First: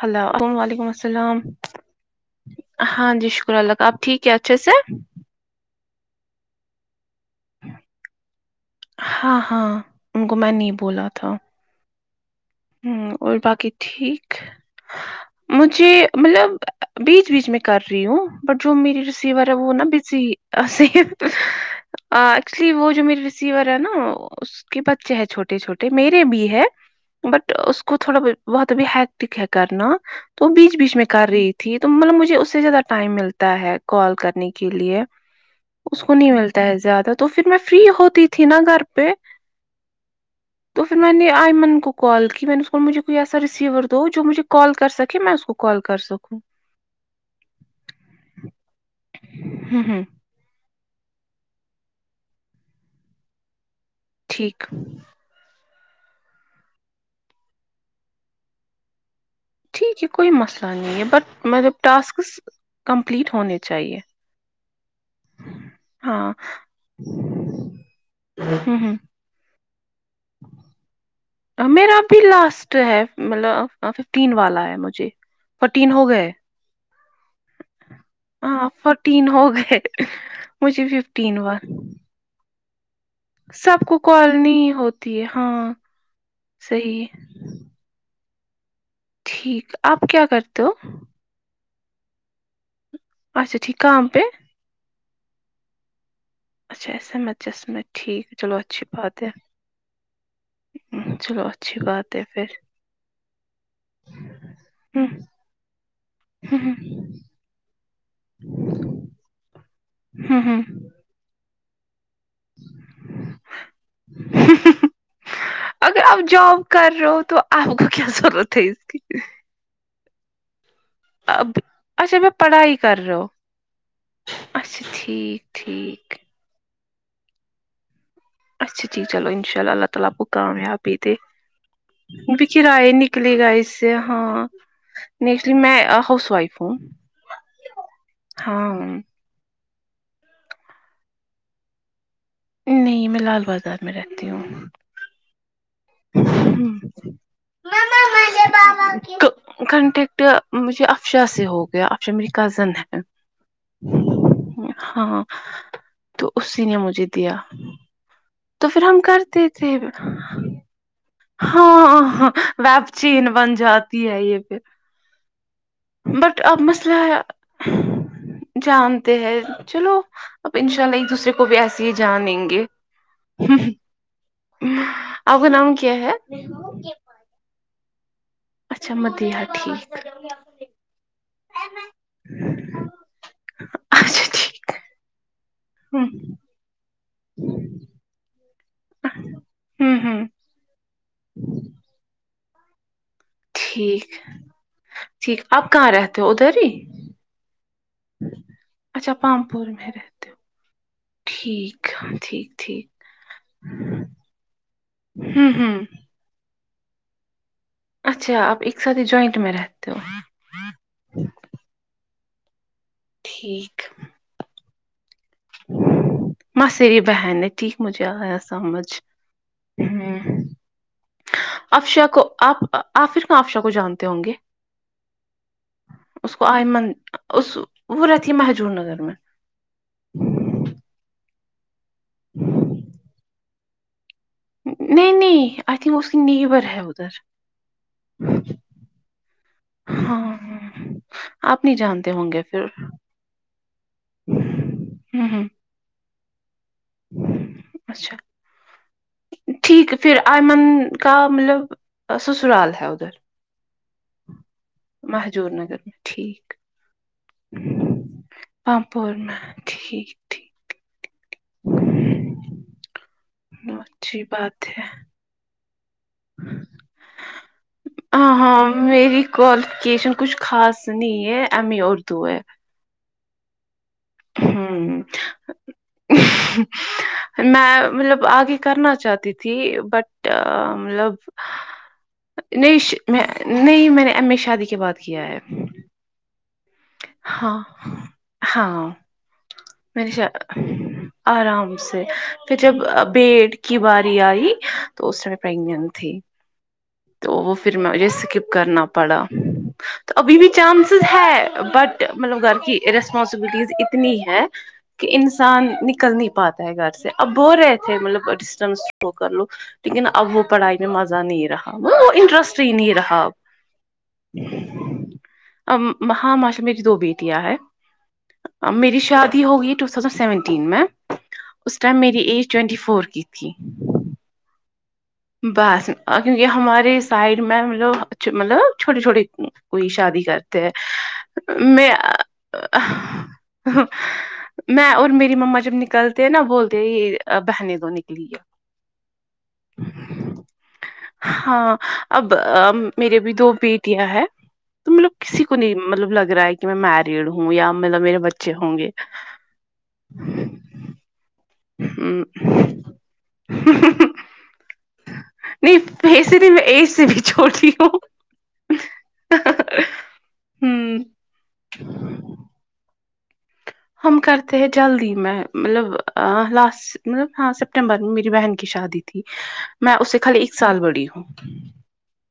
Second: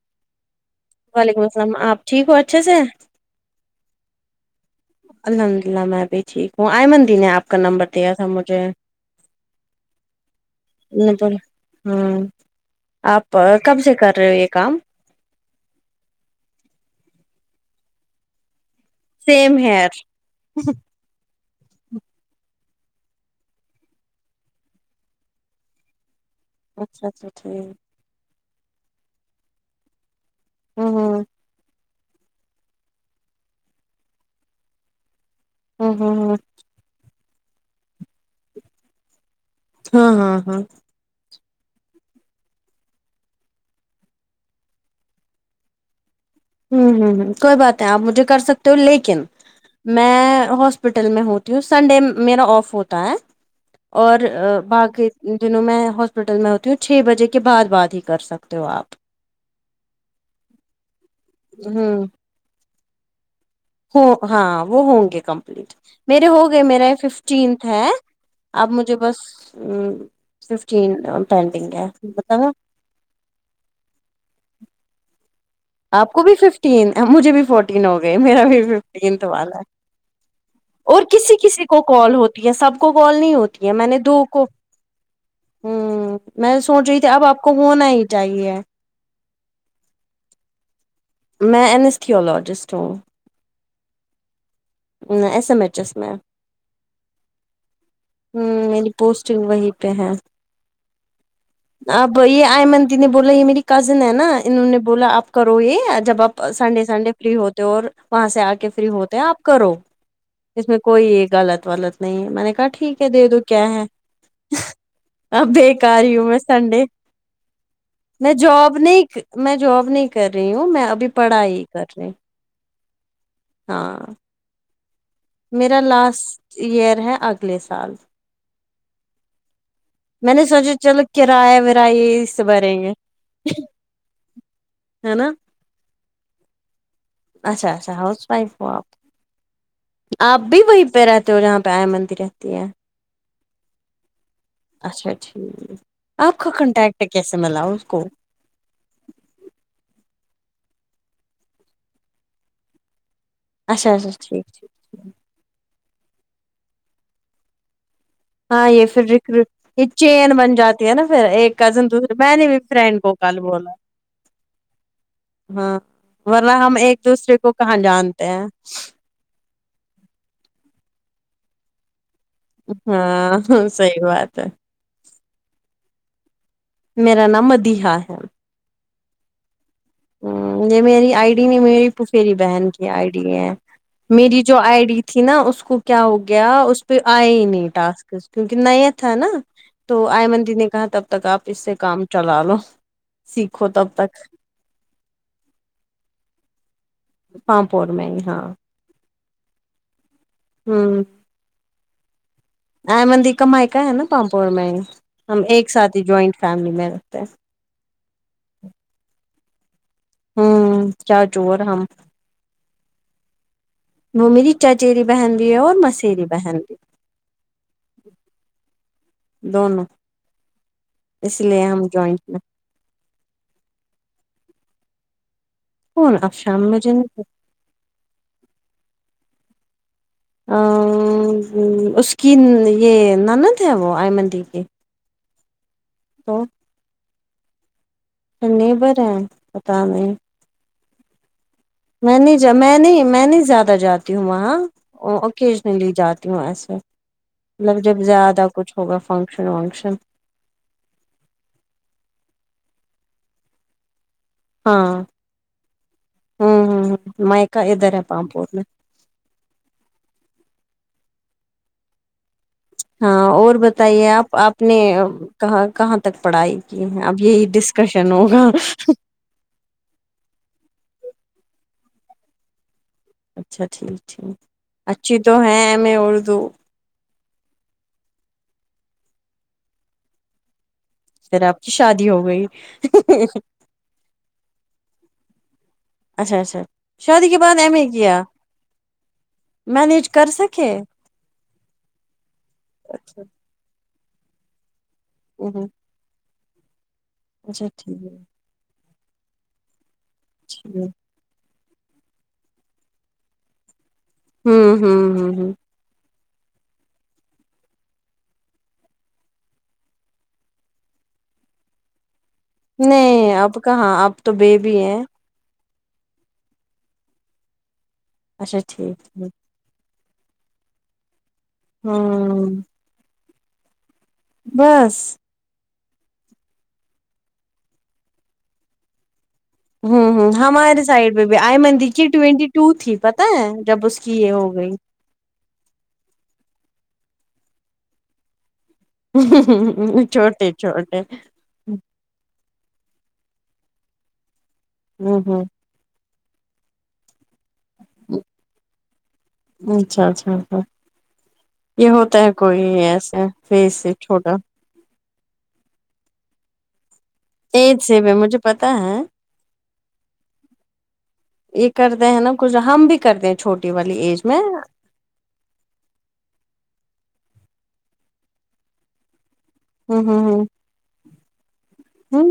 Hello وعلیکم السلام وعلیکم آپ ٹھیک ہو اچھے سے ہاں جی شکر اللہ آپ ٹھیک ہے اچھے سے الحمد للہ میں بھی ٹھیک ہوں آئمن دن آپ کا نمبر دیا تھا مجھے ہاں ہاں ان کو میں نہیں بولا تھا ہوں ہ آپ اور باقی کب سے کر رہے ہو ٹھیک یہ کام مجھے مطلب بیچ بیچ میں کر رہی ہوں ب جو میری کسی بار سیم وہ نا ہیئر بسی ایکچولی وہ جو میری ریسیور ہے نا اس کے بچے ہیں چھوٹے چھوٹے میرے بھی ہے اچھا اچھا بٹ ٹھیک اس کو تھوڑا بہت ابھی ہیکٹک ہے کرنا تو وہ بیچ ہوں بیچ میں ہوں کر رہی تھی تو مطلب مجھے اس سے زیادہ ٹائم ملتا ہے کال کرنے کے لیے ہوں اس کو ہوں نہیں ہوں ملتا ہے زیادہ تو پھر میں فری ہوتی تھی نا گھر پہ ہاں ہاں ہاں تو پھر میں نے آئی من کو کال کی میں نے اس کو مجھے کوئی ایسا رسیور دو جو مجھے کال کر سکے میں اس کو کال کر سکوں ہوں ہوں ہ کوئی بات نہیں آپ مجھے کر سکتے ہو لیکن ہوں ہوں میں ہاسپٹل میں ہوں سنڈے میرا آف ہوتا ہے اور ٹھیک باقی دنوں میں ہاسپٹل میں ہوتی ہوں چھ بجے کے بعد بعد ہی کر سکتے ہو آپ ٹھیک ہے کوئی مسئلہ نہیں ہے بٹ مطلب ہوں ٹاسکس کمپلیٹ ہونے چاہیے ہاں وہ ہوں گے کمپلیٹ میرے ہاں ہو گئے میرا یہ ففٹینتھ ہے اب ہوں ہوں مجھے بس ففٹین آ، پینڈنگ ہے میرا ابھی بتاا لاسٹ ہے مطلب ففٹین والا ہے مجھے فورٹین ہو آپ کو گئے بھی ففٹین مجھے بھی فورٹین ہو گئے میرا بھی ہاں ففٹین فورٹین ہو والا ہے گئے مجھے اور کسی ففٹین کسی وال کو کال ہوتی ہے سب کو کال نہیں ہوتی ہے سب میں نے دو کال کو نہیں ہوتی ہے ہ ہاں میں سوچ صحیح رہی ہے۔ تھی اب آپ کو کو ہونا ہی چاہیے ٹھیک آپ کیا کرتے ہو میں اینستھیزیالوجسٹ ہوں اچا ٹھیک کم پ ایس ایم ایچ ایس میں اچھا ایس ایم ایچ ایس میں ٹھیک چلو ہمم اچھی میری بات ہے پوسٹنگ وہی پہ ہے ہم، چلو اچھی بات اب ہے یہ پھر آئمنتی نے بولا یہ میری کزن ہے نا انہوں نے بولا ہم، آپ کرو یہ جب آپ ہم، سنڈے سنڈے ہم، فری ہوتے اور وہاں سے آ کے فری ہوتے ہیں آپ کرو ہم، ہم۔ اس میں کوئی غلط غلط نہیں ہے میں نے کہا ٹھیک ہے دے دو کیا ہے اب اگر بیکار ہی آپ ہوں میں جاب سنڈے کر رہے ہو تو آپ کو کیا میں ضرورت ہے جاب اس کی نہیں میں جاب نہیں کر رہی ہوں میں اب اچھا میں پڑھائی کر رہ ہو ہاں اچھا ٹھیک میرا ٹھیک لاسٹ ایئر ہے اگلے سال اچا جٹھیک چلو انشاء اللہ تعالی آپ کو میں نے سوچا کامیابی چلو دے کرایہ ورایہ اس اب سے بھریں کرایہ گے نکلے گا اس سے ہاں ہے نا نیکسٹ جی میں ہاؤس وائف ہوں اچھا اچھا ہاؤس وائف ہو ہاں آپ آپ بھی وہیں پہ رہتے ہو جہاں پہ آئے مندر ہے نہیں میں لال بازار میں رہتی ہوں اچھا ٹھیک آپ کا ہم۔ کنٹیکٹ کیسے ملا اس کو کانٹیکٹ مجھے افشا سے ہو گیا افشا میری کزن ہے اچا اچا ٹھیک ٹھیک ہاں تو اسی نے مجھے دیا تو ہاں یہ ہم پھر ر کرتے تھے یہ چین بن جاتا ہے نا پھر ایک کزن ہاں دوسری ہاں میں نے بھی ویب فرینڈ کو چین کل بن بولا جاتی ہے یہ پھر ہاں بٹ ورہ اب ہم ایک مسئلہ دوسرے کو کہاں جانتے ہیں جانتے ہیں چلو اب ان شاء اللہ ایک دوسرے کو بھی ایسے ہی جانیں گے ہاں صحیح بات ہے آپ کا نام کیا ہے میرا نام مدیحہ ہے اچھا مدیہ ٹھیک ہمم یہ میری آئی ڈی نہیں میری پفیری بہن کی آئی ڈی ہے اچھا میری جو ٹھیک آئی ڈی تھی نا اس کو کیا ہ ہو گیا اس پہ آیا ہی نہیں ٹاسک کیونکہ نہیں تھا نا ہ تو ہ آئی مندی نے کہا تب تک آپ اس سے کام چلا لو سیکھو تب ٹھیک تک ٹھیک آپ کہاں رہتے ہو ادھر ہی پامپور میں ہی ہاں اچھا پامپور میں رہتے ہو ہوں ٹھیک ٹھیک ٹھیک ای مندی کمائ کا ہے نا پامپور میں ہم ہوں ایک ہوں سات ہی جوائنٹ فیملی میں رہتے ہیں اچھا آپ ایک ساتھ ہی جوائنٹ میں رہتے ہو ہوں کیا جوور ہم ٹھیک [unintelligible] بہن بھی ہے اور مسیری بہن بھی مسیری بہن نے ٹھیک مجھے آیا سمجھ دونوں ہمم اس لیے ہم اف شاہ جوائنٹ کو میں آپ آپر ن آفشاہ کو جانتے ہوں گے کون اس کو آئے افشان من مجھے نہیں اس وہ رہتی مہجور نگر میں امم اس کی یہ نند ہے وہ آئ منندی کی نہیں نہیں آئی تھنک اس کی تو نیبر ہے ادھر نیبر ہے پتا میں ہاں آپ نہیں جانتے میں ہوں نہیں گے جا پھر میں ہوں نہیں میں نہیں زیادہ جاتی ہوں وہاں ہوں اوکیجنلی جاتی ہوں ایسے مگ جب اچھا زیادہ کچھ ہوگا فنگشن ونگشن ایئمن کا ملب سسرال ہے ادھر ہاں مہجور نگر میں ٹھیک ہوں ہوں میکا ادھر ہے پامپور میں اور میں ٹھیک ٹھیک ہاں اور بتائیے اچھی آپ آپ بات نے ہے کہاں کہاں تک پڑھائی کی ہے اب یہ ڈسکشن ہوگا کووالیفکیشن کچھ خاص نہیں ہے ایم اے اردو ہے اچھا ٹھیک ٹھیک ہوں اچھی تو ہے ایم اے اردو میں ملب آگے کرنا چاہتی تھی بٹ ملب پھر آپ کی شادی ہو گئی نہیں میں نہیں میں نے ایم اے شادی کے بعد کیا ہے اچھا اچھا شادی کے ہاں بعد ایم اے کیا مینج میرے ش کر سکے آرام سے پھر جب بیڈ کی باری آئی تو اسٹ پریگنٹ تھی تو وہ اچھا پھر میں ٹھیک مجھے ہے اسکپ کرنا پڑا تو ابھی بھی چانسیز ہے بٹ ملب گر کی ریسپانسبلٹیز اتنی ہے ہوں ہوں کہ ان ہوں ہوں سن نکل نہیں پاتا ہے گھر سے اب بولرہے تھے مطلب ڈسٹینس ش [unintelligible] رو کر لوگ لیکن اب وہ پڑھائی میں مزہ نہیں رہا وہ انٹرسٹ ہی رہا نہیں آپ کہاں آپ تو بے بی ہے ا ماں ماشا میری دو بیٹیاں ہے اچھا ٹھیک میری ٹھیک شادی ہوگئی تو ٹو تھوزینڈ سیونٹین میں اس ٹائم میری ایج ہوں ٹوینٹی فور کی تھی بس بس اگر یہ ہمارے سائڈ میں ہے جو ا مطلب چھوٹے چھوٹے کوئی ہوں شادی ہوں کرتے ہیں ہمارے سائڈ پہ بھی آئمن میں دیکھیے ٹوینٹی ٹو تھی پتہ ہے جب اس کی یہ ہو گئی میں اور میری مما جب نکلتے ہیں نا بولتے ہے یہ بہنے دو نکلی ہے چھوٹے چھوٹے ہاں ہوں اب میرے بھی دو بیٹیاں ہیں تو ملب ہوں کسی کو نہیں ملب لگ رہا ہے کہ میں میرڈ ہوں یا ملب میرے بچے ہوں گے اچھا اچھا اچھا یہ ہوتا ہم، ہے کوئی ایسا فیس سے چھوٹا [unintelligible] ایج ہوں سیم ہے مجب پتا ہے ہ یہ کرتے ہیں نا کچھ ہم بھی کردے چھوٹی والی ہم ایج میں کرتے ہیں جو جلدی میں ملب لاسٹ ملب ہاں سپٹمبر میں میری بہن کی شادی تھی میں ہوں اس سے ہوں خالی ہوں ایک سال بڑی ہوں ہوں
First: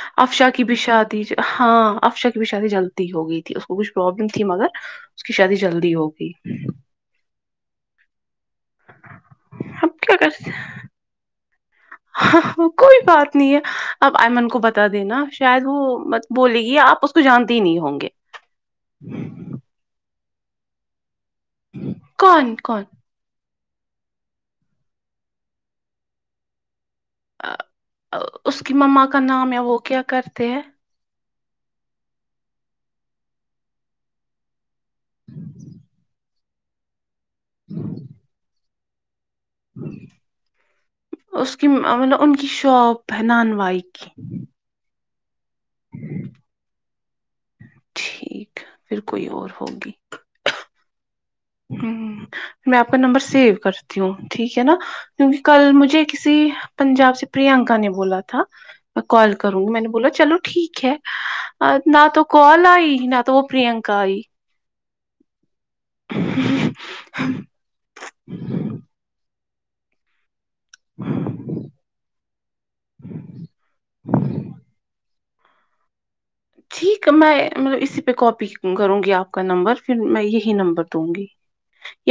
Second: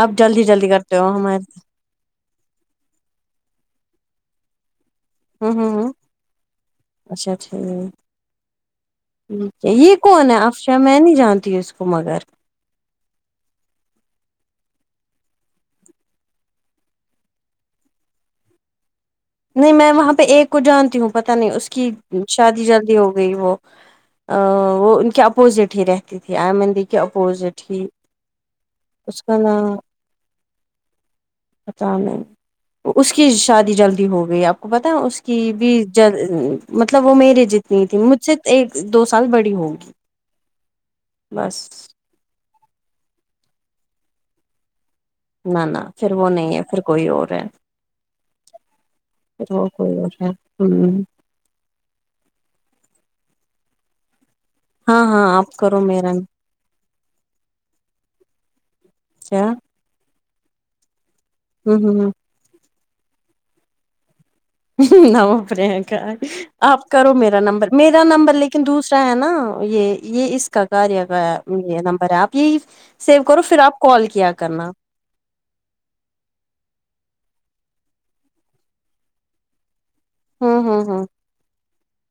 آپ جلدی افشا کی جلدی بھی کرتے ہو شادی ہمارے ہاں افشا کی بھی شادی جل ہو گئی تھی اس کو کچھ پرابلم تھی مگر اس کی ہوں شادی ہوں ہوں جلدی ہوگئی اچھا ٹھیک ٹھیک ہے یہ اب کیا کون ہے کرتے افشا میں نہیں جانتی ہوں اس کو تو مگر کوئی بات نہیں ہے آپ ایئمن کو بتا دینا شاید وہ بولے گی آپ جانتے ہی نہیں ہوں گے نہیں میں وہاں پہ ایک کو جانتی ہوں پتہ نہیں اس کی کون شادی کون جلدی ہو گئی وہ وہ ان کے اپوزٹ ہی رہتی تھی آئ مندی کے اپوزٹ ہی اس کی مما اس کا ہے نام وہ کیا کرتے ہیں پتا نہیں اس کی شادی جلدی ہو گئی آپ پتا اس کی بھی ج مطلب وہ میری جتنی تھی مجھ سے ایک دو س کل بڑی ہو اس کی ملب ان کی شوپ ہے نان وائی کی نہ نہ پھر وہ نہیں ہے پھر کوئی اور ہے ٹھیک پھر کوئی اور تو کوئی ہ ہ میں آپ کا نمبر سیو کرتی ہوں ٹھیک ہے نا ہاں ہاں کیونکہ آپ کل کرو مجھے میرا کسی پنجاب سے پرینکا نے بولا تھا کال کیا کروں گی میں نے بولا چلو ٹھیک ہے ہوں نہ ہوں تو کال آئی نہ تو وہ پررینکا آئی نم پرییاکا آپ کرو میرا نمبر میرا نمبر لیکن دوسرا ہے نا یہ یہ اس کاار کا یہ نمبر ہے آپ یہی سیو کرو پھر آپ کال کیا کرنا ٹھیک ہے میں مطلب اسی پہ کاپی کروں گی آپ کا نمبر پھر میں یہی ہوں نمبر ہوں دوں ہوں گی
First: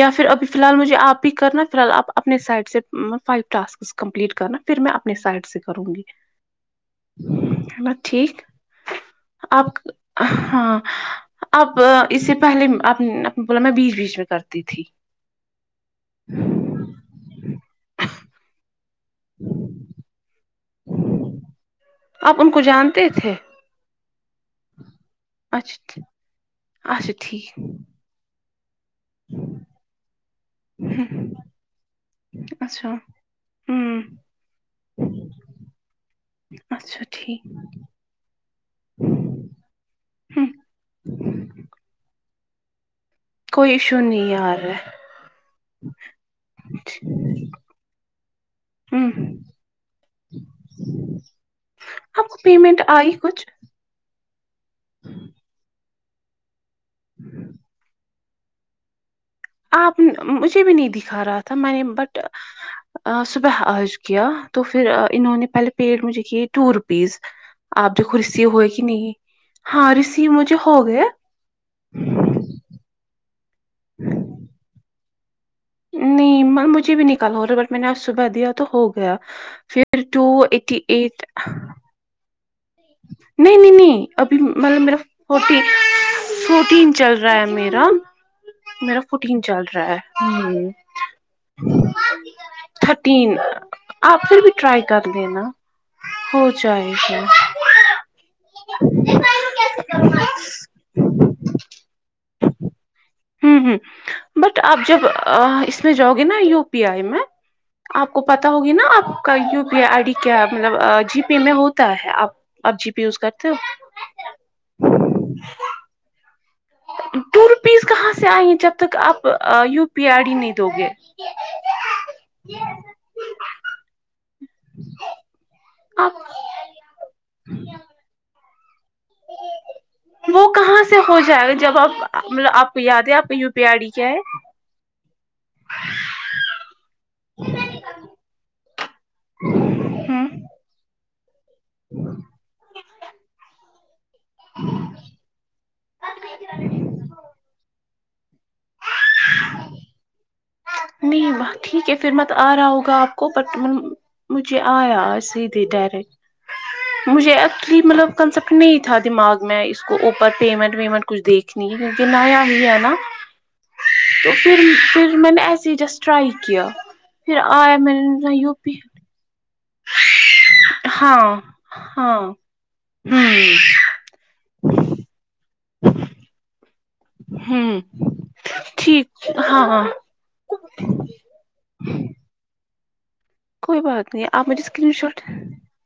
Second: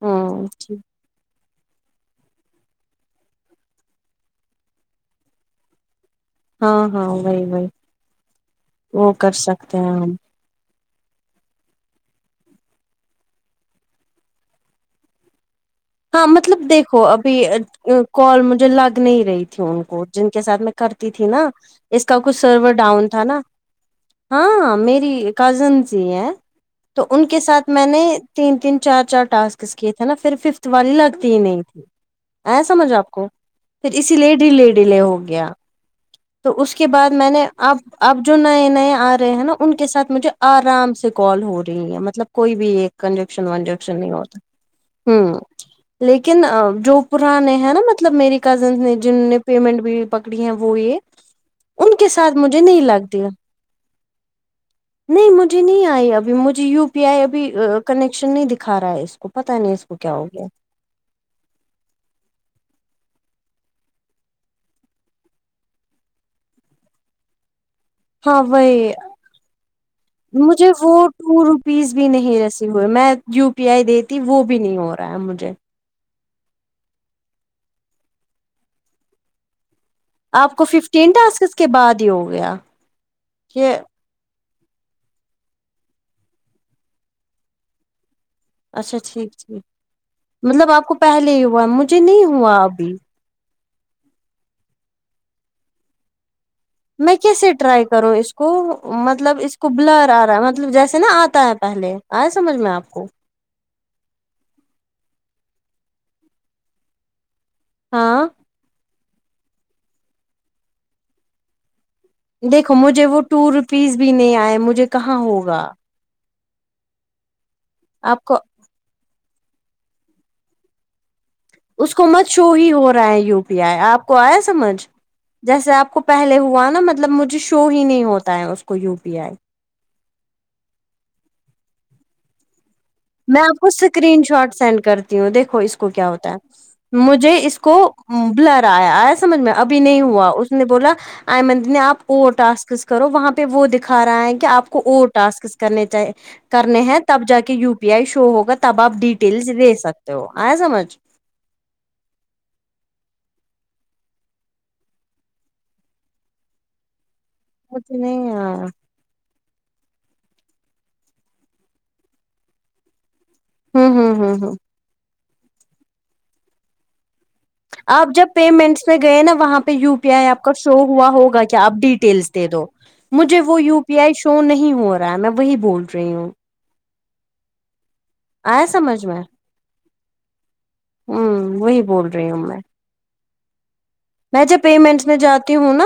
یا پھر ابھی ہوں فی الحال مجھے آپ ہی کرنا فی الحال آپ اپنے سائڈ سے فو ٹاسک کمپلیٹ کرنا پھر میں اپنے سائڈ سے کروں گی ہاں ہاں وہی وہی ہے نا ٹھیک وہ کر سکتے ہیں ہم اب اسے پہلےپ بولا میں بیچ بیچ میں کرتی تھی ہاں مطلب دیکھو ابھی کال مجھے لگ نہیں رہی تھی ان کو جن کے ساتھ میں کرتی تھی نا اس کا آپ کچھ ان کو سرور جانتے ڈاؤن تھا تھے نا ہاں میری کزنس اچھا ہی ہیں تو اچھا ان کے ٹھیک ساتھ میں نے تین تین چار چار ٹاسکس کی تھے نا پھر ففتھ والی لگتی ہی نہیں تھی ای اچھا سمجھ آپ کو پھر ہوں اسی لیے ڈی لیے ڈی لے ہو گیا تو اس کے اچھا بعد میں نے ٹھیک اب اب جو نئے نئے آ رہے ہیں نا ان کے ساتھ مجھے ہ آرام سے کال ہو رہی ہے مطلب کوئی بھی ایک کنج کوئی ایشو وجشن نہیں ہوتا یار ہ ہ لیکن جو پرانے ہیں نا مطلب میری کزنس نے جن نے پیمنٹ بھی پکڑی ہے وہ یہ ان کے آپ ساتھ کو مجھے نہیں پیمنٹ لگ آئی دیا کچھ نہیں مجھے نہیں آئی ابھی مجھے یو پی آئی ابھی کن ن نہیں دکھا رہا ہے اس کو پتا نہیں اس کو آپ کیا ہو گیا مجھے بھی نہیں دکھا رہا تھا میں نے بٹ صبح آج گیا تو پھر انہوں نے پہلے پیٹ مجھے کی ٹو روپیز آپ دیکھو ہاں ریسیو ہوئے کہ وہی نہیں ہاں ریسیو مجھے ہو گیا ٹو روپیز بھی نہیں رسی ہوئے میں یو پی آئی دیتی وہ بھی نہیں ہو رہا ہے مجھے نہیں مجھے بھی نکال ہو رہا بٹ میں نے آج صبح دیا تو ہو گیا پھر ای ٹو ایٹی ایٹ باد ہو گیا نہیں نہیں یہ نہیں ابھی مطلب میرا فورٹ فورٹین چل رہا ہے میرا اچھا میرا ٹھیک فورٹین ٹھیک چل رہا ہے مطلب ہوں آپ کو پہلے ہی ہوا مجھے نہیں ہوا ابھی تین آپ پھر بھی ٹرائی کر لینا ہو جائے میں گا کیسے ٹرائی کروں اس کو کو مطلب اس کو بلر آ رہا ہے مطلب جیسے نا آتا ہے پہلے آئے سمجھ میں آپ کو ہوں ہوں بٹ آپ جب اس میں جاؤ گے نا یو پی آئی میں آپ کو ہاں پتا ہوگی نا آپ کا U P I I D کیا مطلب جی پے میں ہوتا ہے آپ دیکھو آپ جی پے مجھے یوز وہ ٹو کرتے روپیز بھی ہو نہیں آئے مجھے کہاں ہوگا دو روپیز کہاں آپ سے کو آئی ہیں جب تک آپ یو پی آئی ڈی نہیں دو گے اس کو مت شو ہی ہو رہا ہے یو پی آئی آپ کو آیا سمجھ جیسے آپ کو پہلے ہوا نا مطلب مجھے شو ہی نہیں ہوتا ہے اس کو یو پی آئی وہ کہاں سے ہو جائے گا جب آپ مطلب آپ کو یاد ہے کا میں یو آپ پی کو آئی ڈی کیا ہے اسکرین شاٹ سینڈ کرتی ہوں دیکھو اس کو کیا ہوتا ہے مجھے اس کو بلرایا آیا سمجھ میں ابھی نہیں ہوں ہوا اس نے بولا آئ مندر نے آپ اور ٹسکس کرو وہاں پہ وہ د کھا رہا ہے کہ آپ کو اورور ٹسک کرنےچھ کرنے ہیں تب جا کے یو پی آئی شو ہوگا تو تب آپ ڈیٹیل دے سکتے ہو آئے سمجھ نہیں ب ٹھیک ہے پھر میں تو آ رہا ہوگا آپ کو پتا مجھے آیاج سیدھے ڈائریکٹ مجھے ایکچولی مجھے مطلب آیا کنسپٹ نہیں تھا دماغ میں اس کو اوپر پیمنٹ ویمنٹ کچھ دیکھنی ہے کیونکہ نیا ہی ہے نا ہوں ہوں تو ہوں ہوں پھر پھر میں نے ایسے ہی جسٹ ٹرائی کیا پھر آیا م آپ جب نے یو پی پیمنٹس میں گئے نا وہاں پہ یو پی آئی آپ کا شو ہوا ہاں ہوگا کہ آپ ہاں ڈیٹیلس دے دو مجھے وہ ہوں یو پی پی آئی شو نہیں ہو رہا ہے میں وہی بول رہی ہوں ہوں آیا سمجھ ٹھیک میں ہاں ہوں وہی بول رہی ہوں میں کوئی بات نہیں میں آپ جب مجھے اسکرین پیمنٹس میں شاٹ جاتی ہوں نا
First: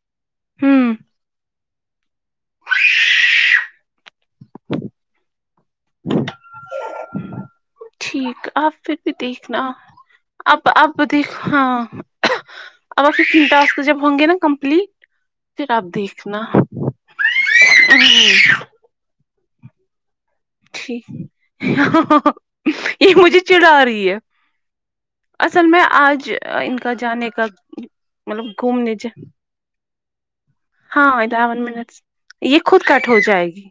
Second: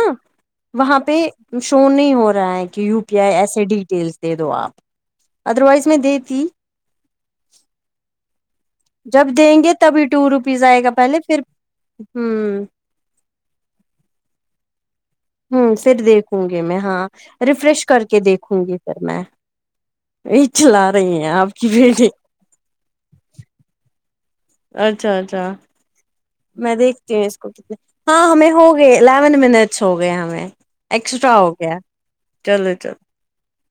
ہوں وہاں پہ شو نہیں ہو رہا ہے کہ یو پی آئی ایسے ڈیٹیلس دے دو آپ ادروائز اس میں دے تھی ٹھیک آپ پھر بھی جب دیں دیکھنا گے تبھی ٹو روپیز اب آئے گا اب پہلے دیکھ پھر ہاں ہوں اب آ چنتا کے جب ہوں گےا کمپلیٹ ہوں آپ پھر دیکھنا دیکھوں گی میں ہاں ریفریش کر کے دیکھوں گی پھر میں یہ چلا ٹھیک رہی ہیں آپ کی بھییٹی یہ مجھے چڑا رہی ہے اچھا اچھا اصل میں آج میں ان کا دیکھتی ہوں جانے اس کا کو کت ہاں مطلب ہمیں ہوگئے گھومنے ج الیون منٹ سو ہو گیا ہمیں ہاں ایکسٹرا ہو ادھاون گیا منٹس یہ چلو خود چلو کٹ ہو جائے گی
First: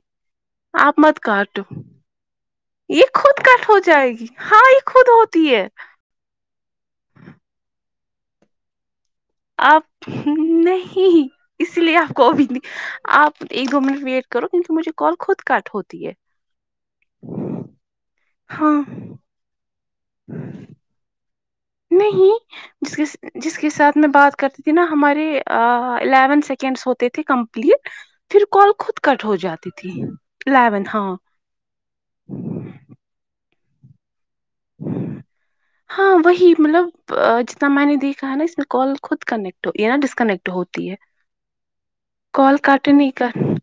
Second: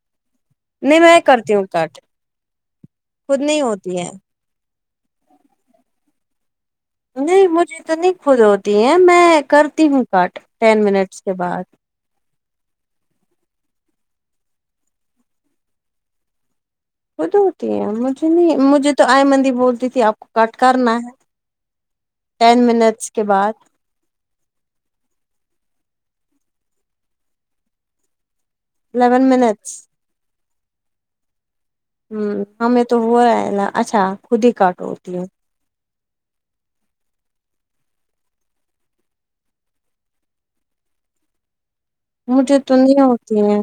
آپ نہیں مت میں کرتی کاٹو ہوں کٹ یہ خود نہیں کٹ ہو ہوتی ہے جائے گی ہاں یہ خود ہوتی ہے نہیں مجھے اتنی خود ہوتی ہیں میں کرتی ہوں آپ کٹ ٹین منٹس نہیں کے بعد اسی لیے آپ کو ابھی آپ ایک دو منٹ ویٹ کرو کیونکہ مجھے کال خود کٹ ہوتی ہے خود ہوتی ہے مجھے نہیں ہاں مجھے تو آئی مندی بولتی تھی آپ کو کاٹ کرنا ہے نہیں ٹین منٹس جس بعد جس کے ساتھ میں بات کرتی نا ہمارے الیون سیکنڈ ہوتے تھے کمپلیٹ پھر کال خود کٹ الیون ہو جاتی منٹس تھی الیون ہاں ہ ہمیں تو ہو ہے اچھا خود ہی کاٹ ہوتی ہے ہاں وہی مطلب جتنا میں نے دیکھا ہے نا اس میں کال خود کنیکٹ ہو ہے نا ڈس کنیکٹ ہوتی ہے کال مجھے توندیاں کاٹنے کا ہوتی ہیں